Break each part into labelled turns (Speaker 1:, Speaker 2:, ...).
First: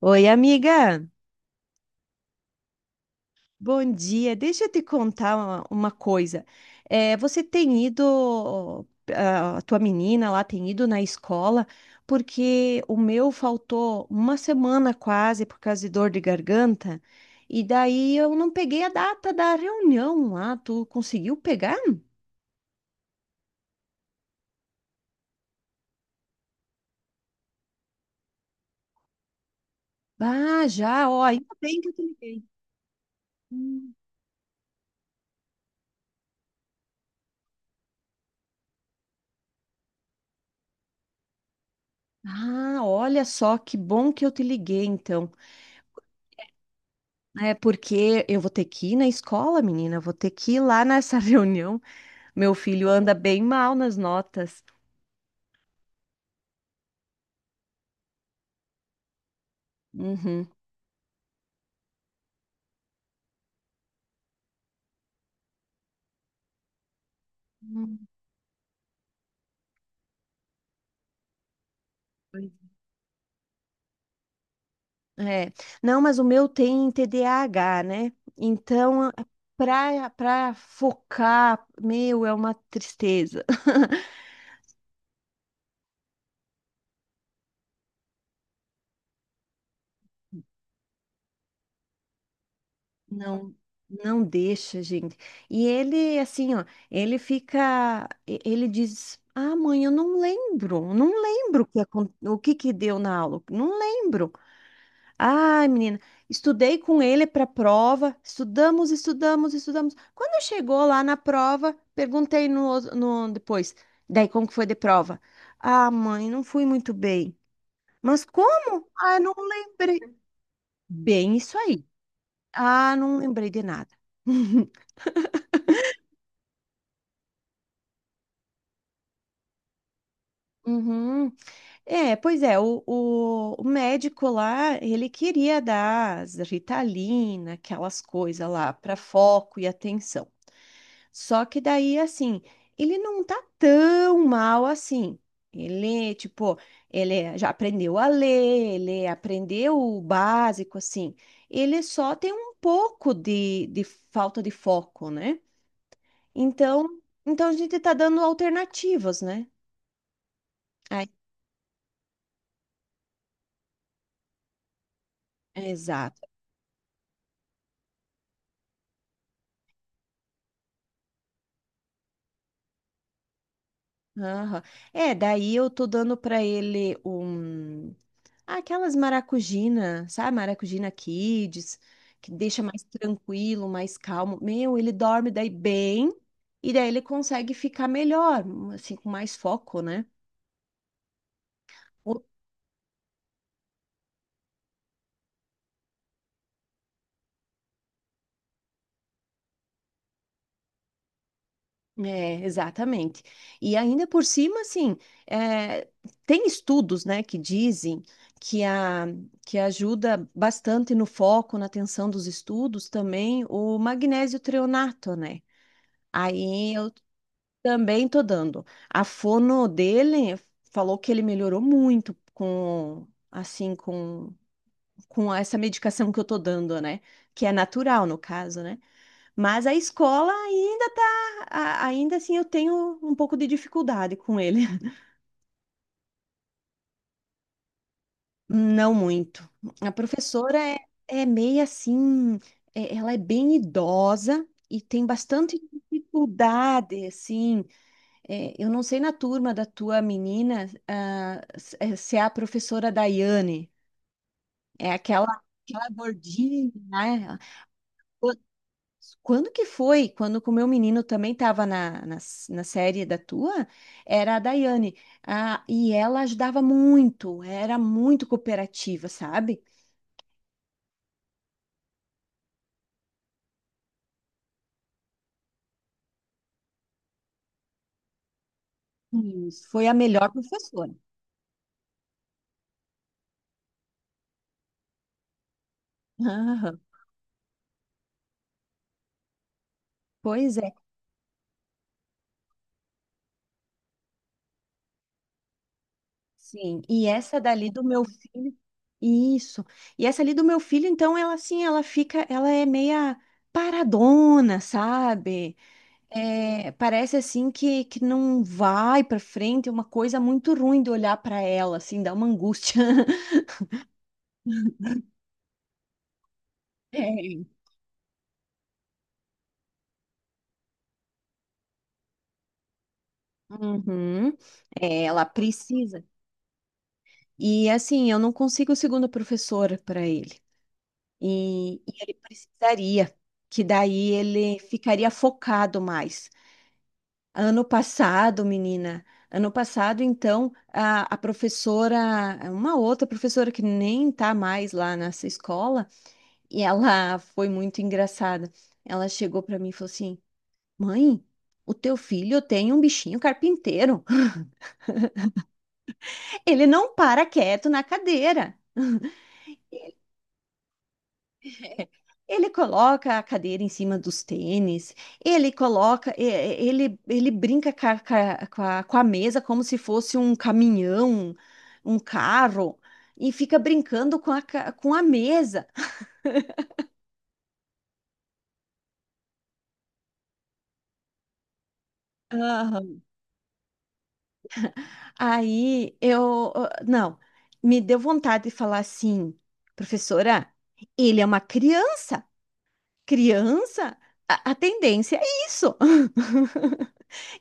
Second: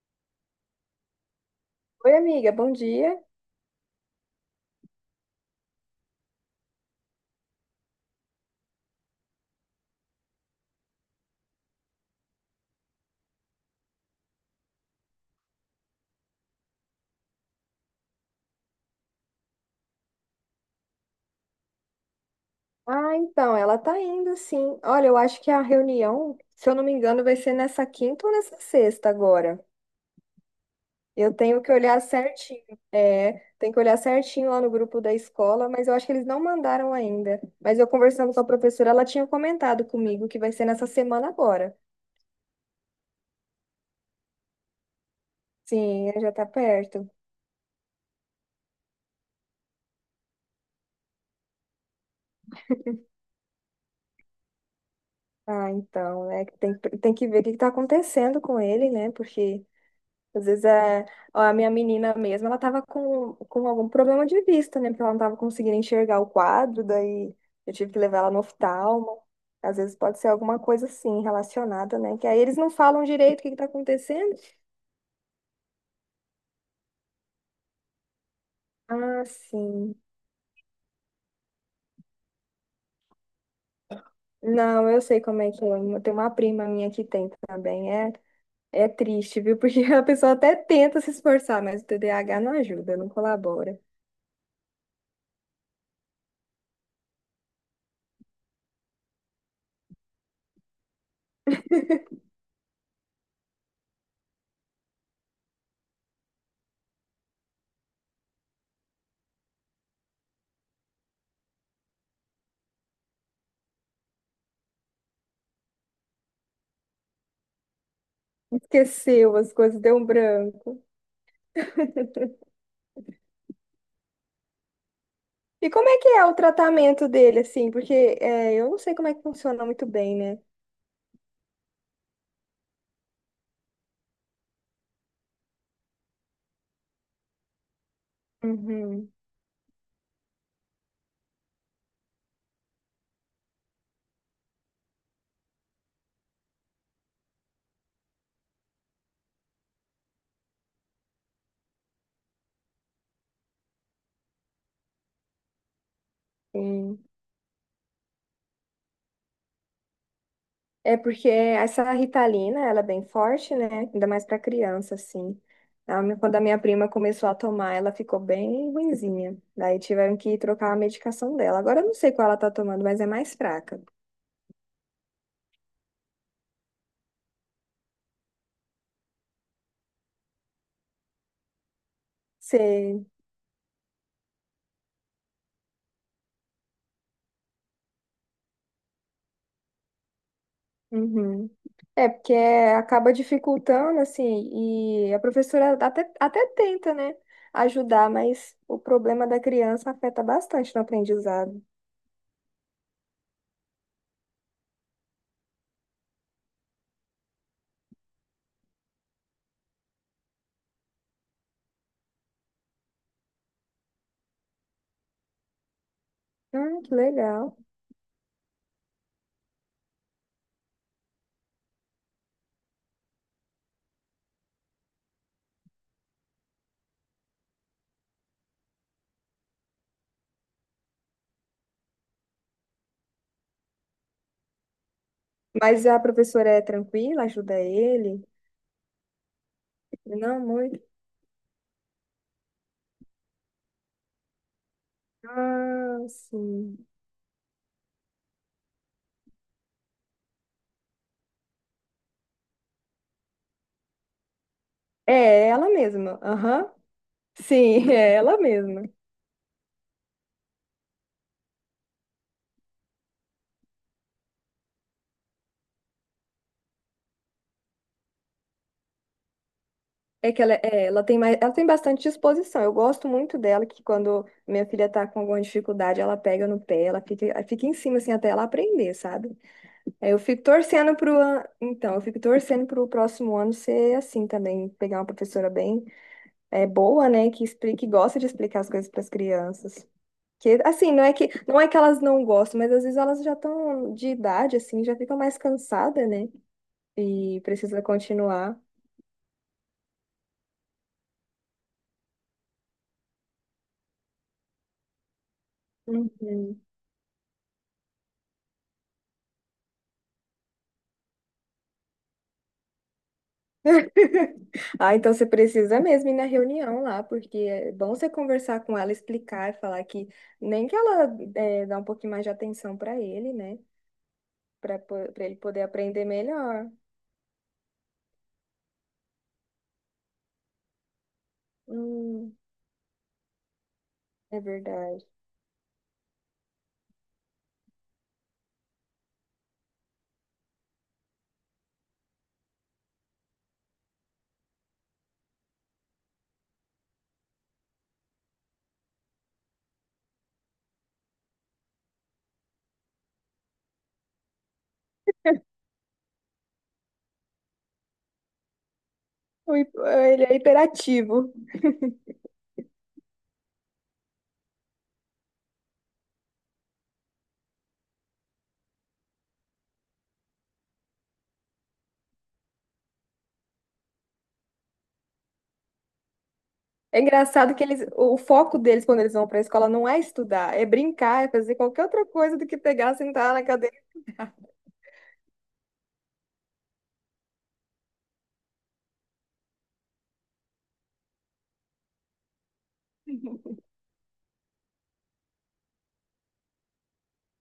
Speaker 1: Oi, amiga.
Speaker 2: Oi, amiga, bom dia.
Speaker 1: Bom dia. Deixa eu te contar uma coisa. Você tem ido, a tua menina lá tem ido na escola, porque o meu faltou uma semana quase por causa de dor de garganta, e daí eu não peguei a data da reunião lá. Tu conseguiu pegar?
Speaker 2: Ah, então, ela tá indo, sim. Olha, eu acho que a reunião, se eu não me engano, vai ser nessa quinta ou nessa sexta agora.
Speaker 1: Ah, já, ó,
Speaker 2: Eu
Speaker 1: ainda
Speaker 2: tenho que
Speaker 1: bem que eu
Speaker 2: olhar
Speaker 1: te liguei.
Speaker 2: certinho. É, tem que
Speaker 1: Hum.
Speaker 2: olhar certinho lá no grupo da escola, mas eu acho que eles não mandaram ainda. Mas eu conversando com a professora, ela tinha comentado comigo que vai ser nessa semana agora.
Speaker 1: Ah, olha só, que bom que eu te liguei, então.
Speaker 2: Sim, né, já tá perto.
Speaker 1: É porque eu vou ter que ir na escola, menina, eu vou ter que ir lá nessa reunião. Meu filho anda bem mal nas notas.
Speaker 2: Ah, então, é que tem que ver o que que tá acontecendo com ele, né? Porque às
Speaker 1: Uhum.
Speaker 2: vezes é. Ó, a minha menina mesmo, ela tava com algum problema de vista, né? Porque ela não tava conseguindo enxergar o quadro, daí eu tive que
Speaker 1: Hum,
Speaker 2: levar ela no oftalmo. Às vezes pode ser alguma coisa assim, relacionada, né? Que aí
Speaker 1: pois
Speaker 2: eles não falam direito o que que tá acontecendo.
Speaker 1: é. É. Não, mas o meu tem TDAH, né? Então,
Speaker 2: Ah, sim.
Speaker 1: para focar, meu, é uma tristeza.
Speaker 2: Não, eu sei como é que é. Tem uma prima minha que tem também. É, é triste, viu? Porque a pessoa até tenta se esforçar, mas o TDAH não ajuda, não
Speaker 1: Não,
Speaker 2: colabora.
Speaker 1: não deixa, gente. E ele, assim, ó, ele fica, ele diz, ah, mãe, eu não lembro, não lembro o que, o que que deu na aula, não lembro. Ai, menina, estudei com ele para a prova, estudamos, estudamos, estudamos. Quando chegou lá na prova, perguntei no depois, daí como que foi de prova? Ah, mãe, não fui muito bem. Mas como? Ah, não
Speaker 2: Esqueceu as coisas, deu um
Speaker 1: lembrei.
Speaker 2: branco.
Speaker 1: Bem isso aí. Ah, não lembrei de nada.
Speaker 2: E como é que é o tratamento dele, assim? Porque é, eu não sei como é que funciona muito bem, né?
Speaker 1: Uhum. É, pois é, o médico lá, ele queria dar as Ritalina, aquelas coisas lá, para
Speaker 2: Uhum,
Speaker 1: foco e atenção. Só que daí, assim, ele não tá tão mal assim. Ele, tipo, ele já aprendeu a ler, ele aprendeu o básico, assim. Ele só tem um pouco de falta de foco, né? Então,
Speaker 2: sim.
Speaker 1: então a gente tá dando alternativas, né?
Speaker 2: É
Speaker 1: Aí-
Speaker 2: porque essa Ritalina, ela é bem forte, né? Ainda mais pra criança, assim.
Speaker 1: exato.
Speaker 2: Quando a minha prima começou a tomar, ela ficou bem ruinzinha. Daí tiveram que trocar a medicação dela. Agora eu não sei qual ela tá tomando, mas é mais fraca.
Speaker 1: Aham. É, daí eu tô dando pra ele um ah, aquelas maracujina, sabe? Maracujina Kids, que deixa mais tranquilo, mais calmo. Meu, ele dorme daí bem e daí ele consegue ficar melhor, assim, com mais foco, né?
Speaker 2: Uhum. É, porque acaba dificultando, assim, e a professora até tenta, né, ajudar, mas o problema da criança afeta bastante no aprendizado.
Speaker 1: É, exatamente. E ainda por cima, assim, é, tem estudos, né, que dizem que, a, que ajuda bastante no foco, na atenção dos estudos, também o magnésio treonato, né?
Speaker 2: Ah,
Speaker 1: Aí eu
Speaker 2: que legal.
Speaker 1: também tô dando. A fono dele falou que ele melhorou muito assim, com, com essa medicação que eu tô dando, né? Que é natural, no caso, né? Mas a escola ainda tá, ainda assim eu tenho um pouco de dificuldade com ele.
Speaker 2: Mas a professora é tranquila, ajuda ele?
Speaker 1: Não muito. A
Speaker 2: Não,
Speaker 1: professora é,
Speaker 2: muito.
Speaker 1: é meio assim, ela é bem idosa e tem bastante
Speaker 2: Ah, sim.
Speaker 1: dificuldade, assim. É, eu não sei na turma da tua menina, ah, se é a professora Daiane, é aquela,
Speaker 2: É ela
Speaker 1: aquela
Speaker 2: mesma. Aham.
Speaker 1: gordinha, né?
Speaker 2: Sim, é ela mesma.
Speaker 1: Quando que foi? Quando que o meu menino também estava na na série da tua, era a Daiane. Ah, e ela ajudava muito, era muito cooperativa, sabe?
Speaker 2: É que ela, ela tem mais, ela tem bastante disposição. Eu gosto muito dela, que quando minha filha tá com alguma dificuldade, ela pega no pé, ela fica em cima, assim, até ela aprender, sabe?
Speaker 1: Isso. Foi a
Speaker 2: Aí eu
Speaker 1: melhor
Speaker 2: fico
Speaker 1: professora.
Speaker 2: torcendo pro, então, eu fico torcendo pro próximo ano ser assim também, pegar uma professora bem,
Speaker 1: Aham,
Speaker 2: boa, né, que explique, que gosta de explicar as coisas para as crianças.
Speaker 1: pois
Speaker 2: Que,
Speaker 1: é,
Speaker 2: assim, não é que elas não gostam, mas às vezes elas já estão de idade, assim, já ficam mais cansadas, né?
Speaker 1: sim. E
Speaker 2: E
Speaker 1: essa dali
Speaker 2: precisa
Speaker 1: do meu filho,
Speaker 2: continuar.
Speaker 1: isso. E essa ali do meu filho, então, ela assim, ela fica, ela é meia paradona, sabe?
Speaker 2: Uhum.
Speaker 1: É, parece assim que não vai pra frente, é uma coisa muito ruim de olhar pra ela, assim, dá uma angústia.
Speaker 2: Ah, então você precisa mesmo ir na reunião lá, porque
Speaker 1: É.
Speaker 2: é bom você conversar com ela, explicar, falar que nem que ela é, dá um pouquinho mais de atenção para ele, né?
Speaker 1: Uhum.
Speaker 2: Para
Speaker 1: É, ela
Speaker 2: para ele poder
Speaker 1: precisa.
Speaker 2: aprender melhor.
Speaker 1: E assim, eu não consigo segunda professora para ele. E ele
Speaker 2: Hum,
Speaker 1: precisaria, que daí
Speaker 2: é
Speaker 1: ele
Speaker 2: verdade.
Speaker 1: ficaria focado mais. Ano passado, menina, ano passado, então, a professora, uma outra professora que nem tá mais lá nessa escola, e ela foi muito engraçada. Ela chegou para mim e falou assim: mãe, o teu filho tem um bichinho carpinteiro. Ele não para quieto na cadeira.
Speaker 2: O hi- Ele é hiperativo.
Speaker 1: Ele coloca a cadeira em cima dos tênis, ele coloca, ele, ele brinca com a, com a mesa como se fosse um caminhão, um carro, e fica brincando com a, com a mesa.
Speaker 2: É engraçado que eles, o foco deles quando eles vão para a escola não é estudar, é brincar, é fazer qualquer outra coisa do que pegar, sentar na cadeira.
Speaker 1: Aí eu, ah, não, me deu vontade de falar assim, professora, ele é uma criança, criança, a tendência é isso.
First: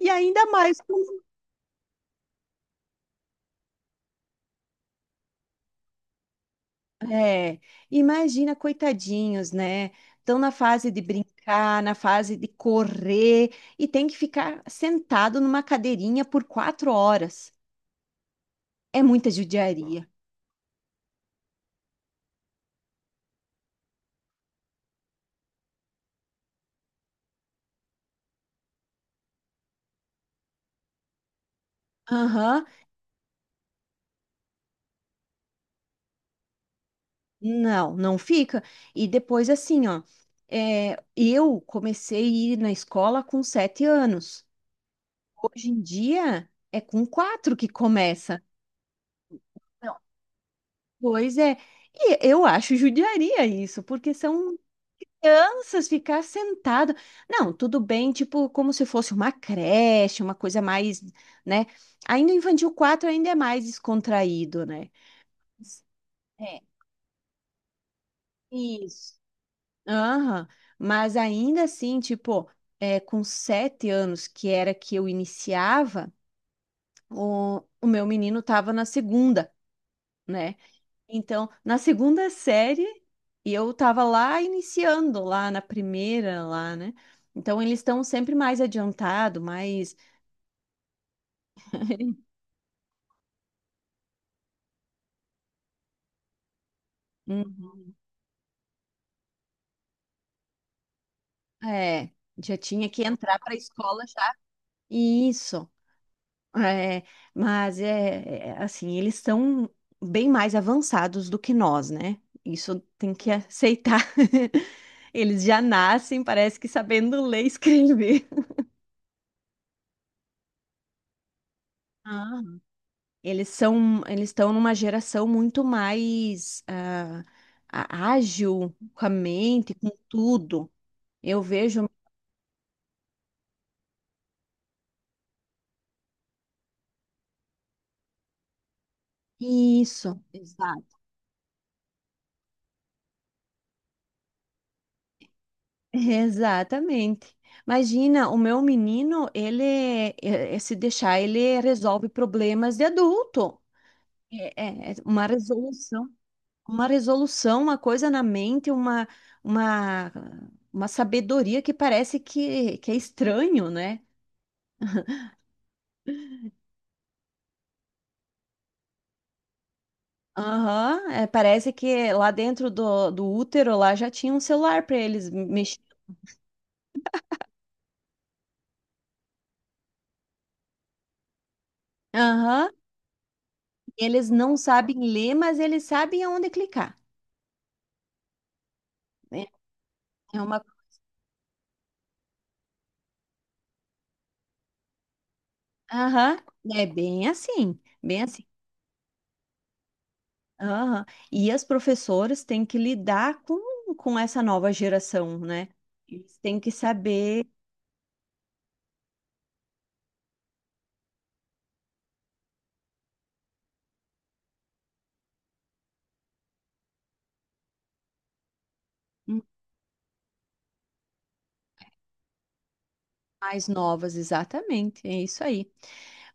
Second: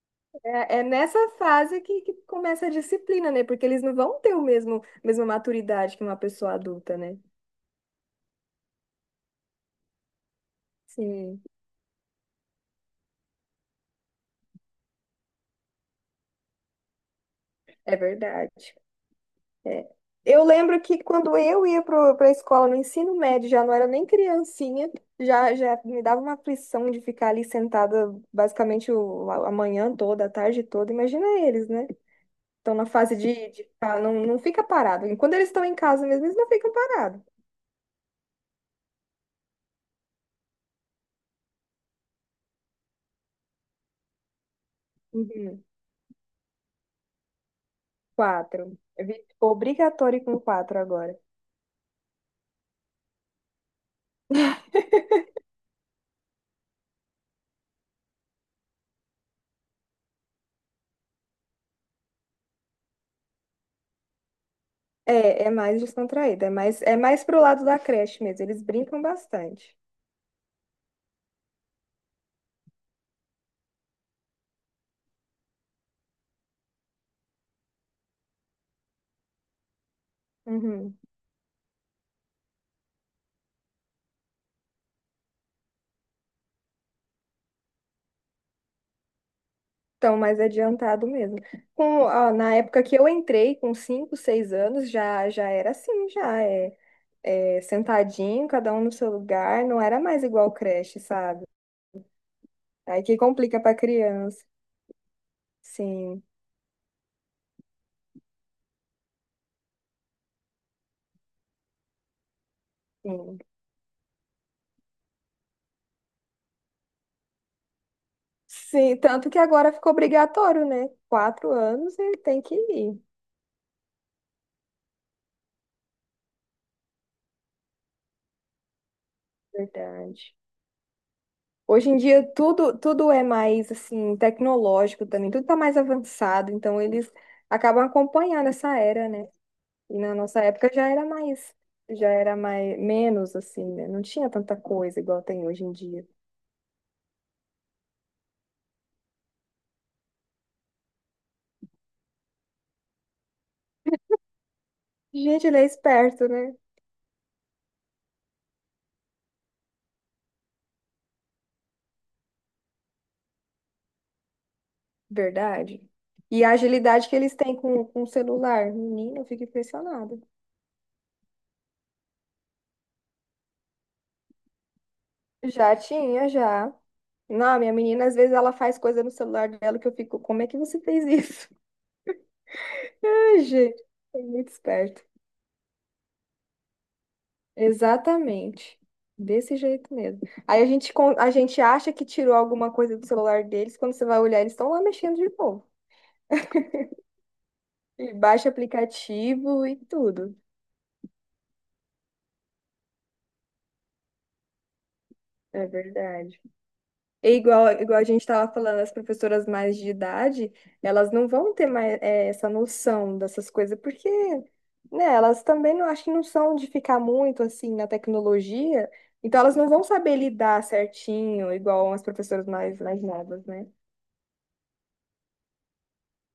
Speaker 1: E ainda
Speaker 2: É,
Speaker 1: mais,
Speaker 2: é nessa fase que começa a disciplina, né? Porque eles não vão ter o mesmo, mesma maturidade que uma pessoa adulta, né?
Speaker 1: é, imagina, coitadinhos, né? Estão na fase de
Speaker 2: Sim,
Speaker 1: brincar, na fase de correr e tem que ficar sentado numa cadeirinha por 4 horas.
Speaker 2: é verdade.
Speaker 1: É muita
Speaker 2: É.
Speaker 1: judiaria.
Speaker 2: Eu lembro que quando eu ia para a escola no ensino médio, já não era nem criancinha, já me dava uma aflição de ficar ali sentada basicamente o, a manhã toda, a tarde toda. Imagina eles, né?
Speaker 1: Aham.
Speaker 2: Estão na fase de não, não fica parado. E quando eles estão em casa mesmo, eles não ficam parados.
Speaker 1: Não, não fica. E depois, assim, ó, é, eu comecei a ir na escola com 7 anos.
Speaker 2: Uhum.
Speaker 1: Hoje em dia é com quatro que começa.
Speaker 2: Quatro.
Speaker 1: Não.
Speaker 2: Obrigatório com quatro agora.
Speaker 1: Pois é. E eu acho judiaria isso, porque são crianças ficar sentado. Não, tudo bem, tipo, como se fosse uma creche, uma coisa mais, né? Ainda o infantil 4 ainda é mais descontraído, né?
Speaker 2: É, é mais descontraída,
Speaker 1: É.
Speaker 2: é mais pro lado da creche mesmo. Eles brincam
Speaker 1: Isso.
Speaker 2: bastante.
Speaker 1: Aham, mas ainda assim, tipo, é, com 7 anos, que era que eu iniciava, o meu menino tava na segunda, né?
Speaker 2: Uhum.
Speaker 1: Então, na segunda série, e eu tava lá iniciando, lá na primeira, lá, né? Então, eles estão sempre mais adiantado, mais.
Speaker 2: Estão mais adiantado mesmo. Ó, na época que eu entrei, com 5, 6 anos, já era assim, já é
Speaker 1: Hum,
Speaker 2: sentadinho, cada um no seu lugar, não era mais igual creche, sabe?
Speaker 1: é, já tinha que
Speaker 2: Aí que
Speaker 1: entrar para a
Speaker 2: complica pra
Speaker 1: escola já.
Speaker 2: criança.
Speaker 1: Isso.
Speaker 2: Sim,
Speaker 1: É, mas é, é, assim, eles são bem mais avançados do que nós, né? Isso tem que
Speaker 2: sim.
Speaker 1: aceitar. Eles já nascem, parece que sabendo ler e escrever.
Speaker 2: Sim, tanto que agora ficou obrigatório, né? Quatro anos e
Speaker 1: Ah,
Speaker 2: tem que ir.
Speaker 1: eles são, eles estão numa geração muito mais ah, ágil com a mente, com
Speaker 2: Verdade.
Speaker 1: tudo. Eu vejo
Speaker 2: Hoje em dia tudo é mais assim tecnológico também, tudo está mais avançado, então eles acabam acompanhando essa era, né? E na
Speaker 1: isso.
Speaker 2: nossa época
Speaker 1: Exato.
Speaker 2: já era mais menos assim, né? Não tinha tanta coisa igual tem hoje em dia.
Speaker 1: Exatamente. Imagina, o meu menino, ele, se deixar, ele resolve problemas de adulto. É, é uma
Speaker 2: Gente, ele é
Speaker 1: resolução,
Speaker 2: esperto, né?
Speaker 1: uma resolução, uma coisa na mente, uma, uma sabedoria que parece que é estranho, né?
Speaker 2: Verdade. E a agilidade que eles têm com o celular, menina, eu fico impressionada.
Speaker 1: Aham, é, parece que lá dentro do útero lá já tinha um celular para eles
Speaker 2: Já
Speaker 1: mexer.
Speaker 2: tinha, já. Não, minha menina, às vezes ela faz coisa no celular dela que eu fico, como é que você fez isso?
Speaker 1: Aham,
Speaker 2: Ai, gente, é
Speaker 1: eles
Speaker 2: muito
Speaker 1: não sabem
Speaker 2: esperto.
Speaker 1: ler, mas eles sabem aonde clicar.
Speaker 2: Exatamente.
Speaker 1: Né?
Speaker 2: Desse jeito mesmo.
Speaker 1: É
Speaker 2: Aí
Speaker 1: uma
Speaker 2: a gente acha que tirou alguma coisa do celular deles, quando você vai olhar, eles estão lá mexendo de novo.
Speaker 1: aham, é bem assim,
Speaker 2: E
Speaker 1: bem assim.
Speaker 2: baixa aplicativo e tudo.
Speaker 1: Aham. E as professoras têm que lidar com essa nova geração,
Speaker 2: É
Speaker 1: né? Eles
Speaker 2: verdade.
Speaker 1: têm que
Speaker 2: E
Speaker 1: saber
Speaker 2: igual a gente estava falando, as professoras mais de idade, elas não vão ter mais essa noção dessas coisas, porque, né, elas também não acho que não são de ficar muito assim na tecnologia, então elas não vão saber lidar certinho, igual as professoras mais novas, né?
Speaker 1: mais novas, exatamente, é isso aí.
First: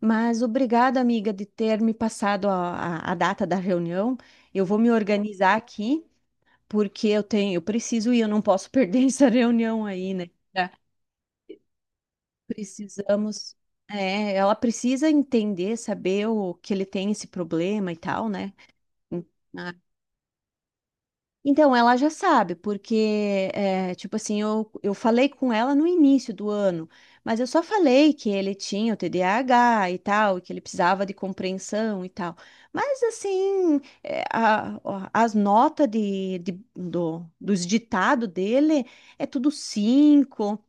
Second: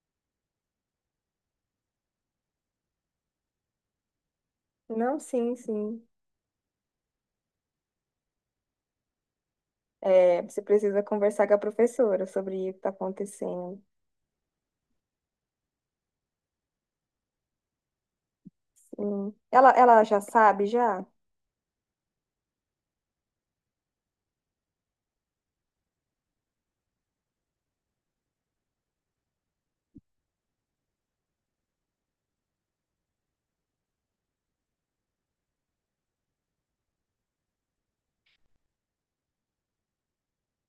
Speaker 1: Mas obrigada, amiga, de ter me passado a data da reunião. Eu vou me
Speaker 2: Não,
Speaker 1: organizar
Speaker 2: sim,
Speaker 1: aqui,
Speaker 2: sim.
Speaker 1: porque eu tenho, eu preciso ir, eu não posso perder essa reunião aí, né?
Speaker 2: É, você
Speaker 1: Tá.
Speaker 2: precisa conversar com a professora sobre o que está
Speaker 1: Precisamos,
Speaker 2: acontecendo.
Speaker 1: é, ela precisa entender, saber o que ele tem esse problema e tal, né? Hum.
Speaker 2: Sim. Ela,
Speaker 1: Ah.
Speaker 2: ela já sabe, já?
Speaker 1: Então, ela já sabe, porque, é, tipo assim, eu falei com ela no início do ano, mas eu só falei que ele tinha o TDAH e tal, e que ele precisava de compreensão e tal. Mas, assim, é, ó, as notas de, dos ditados dele é tudo 5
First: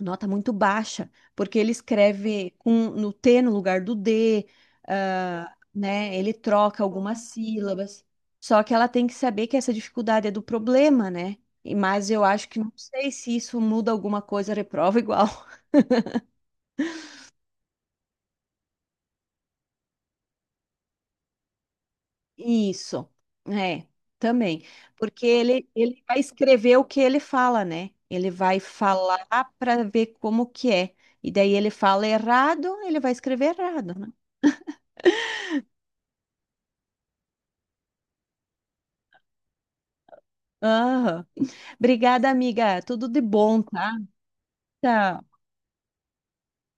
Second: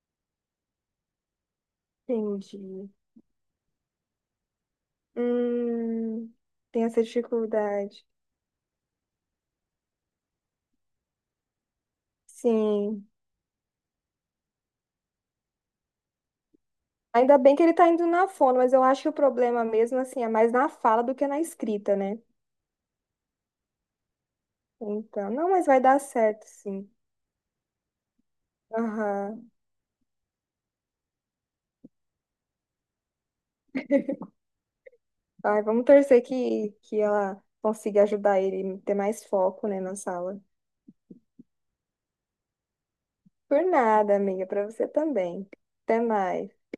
Speaker 1: nota muito baixa, porque ele escreve com,
Speaker 2: Entendi.
Speaker 1: no T no lugar do D, ah, né? Ele
Speaker 2: Hum,
Speaker 1: troca
Speaker 2: tem essa
Speaker 1: algumas sílabas.
Speaker 2: dificuldade.
Speaker 1: Só que ela tem que saber que essa dificuldade é do problema, né? E- mas eu acho que não
Speaker 2: Sim.
Speaker 1: sei se isso muda alguma coisa, reprova igual.
Speaker 2: Ainda bem que ele está indo na fono, mas eu acho que o problema mesmo, assim, é mais na fala do que na escrita, né?
Speaker 1: Isso, é, também. Porque
Speaker 2: Então, não, mas
Speaker 1: ele,
Speaker 2: vai dar
Speaker 1: ele vai
Speaker 2: certo,
Speaker 1: escrever o
Speaker 2: sim.
Speaker 1: que ele fala, né? Ele vai falar
Speaker 2: Aham.
Speaker 1: para ver como que é. E daí ele fala errado, ele vai escrever errado, né?
Speaker 2: Ai, vamos torcer que ela consiga ajudar ele a ter mais foco, né, na sala.
Speaker 1: Aham. Obrigada, amiga. Tudo de bom,
Speaker 2: Por
Speaker 1: tá?
Speaker 2: nada, amiga, para você
Speaker 1: Tchau.
Speaker 2: também. Até mais.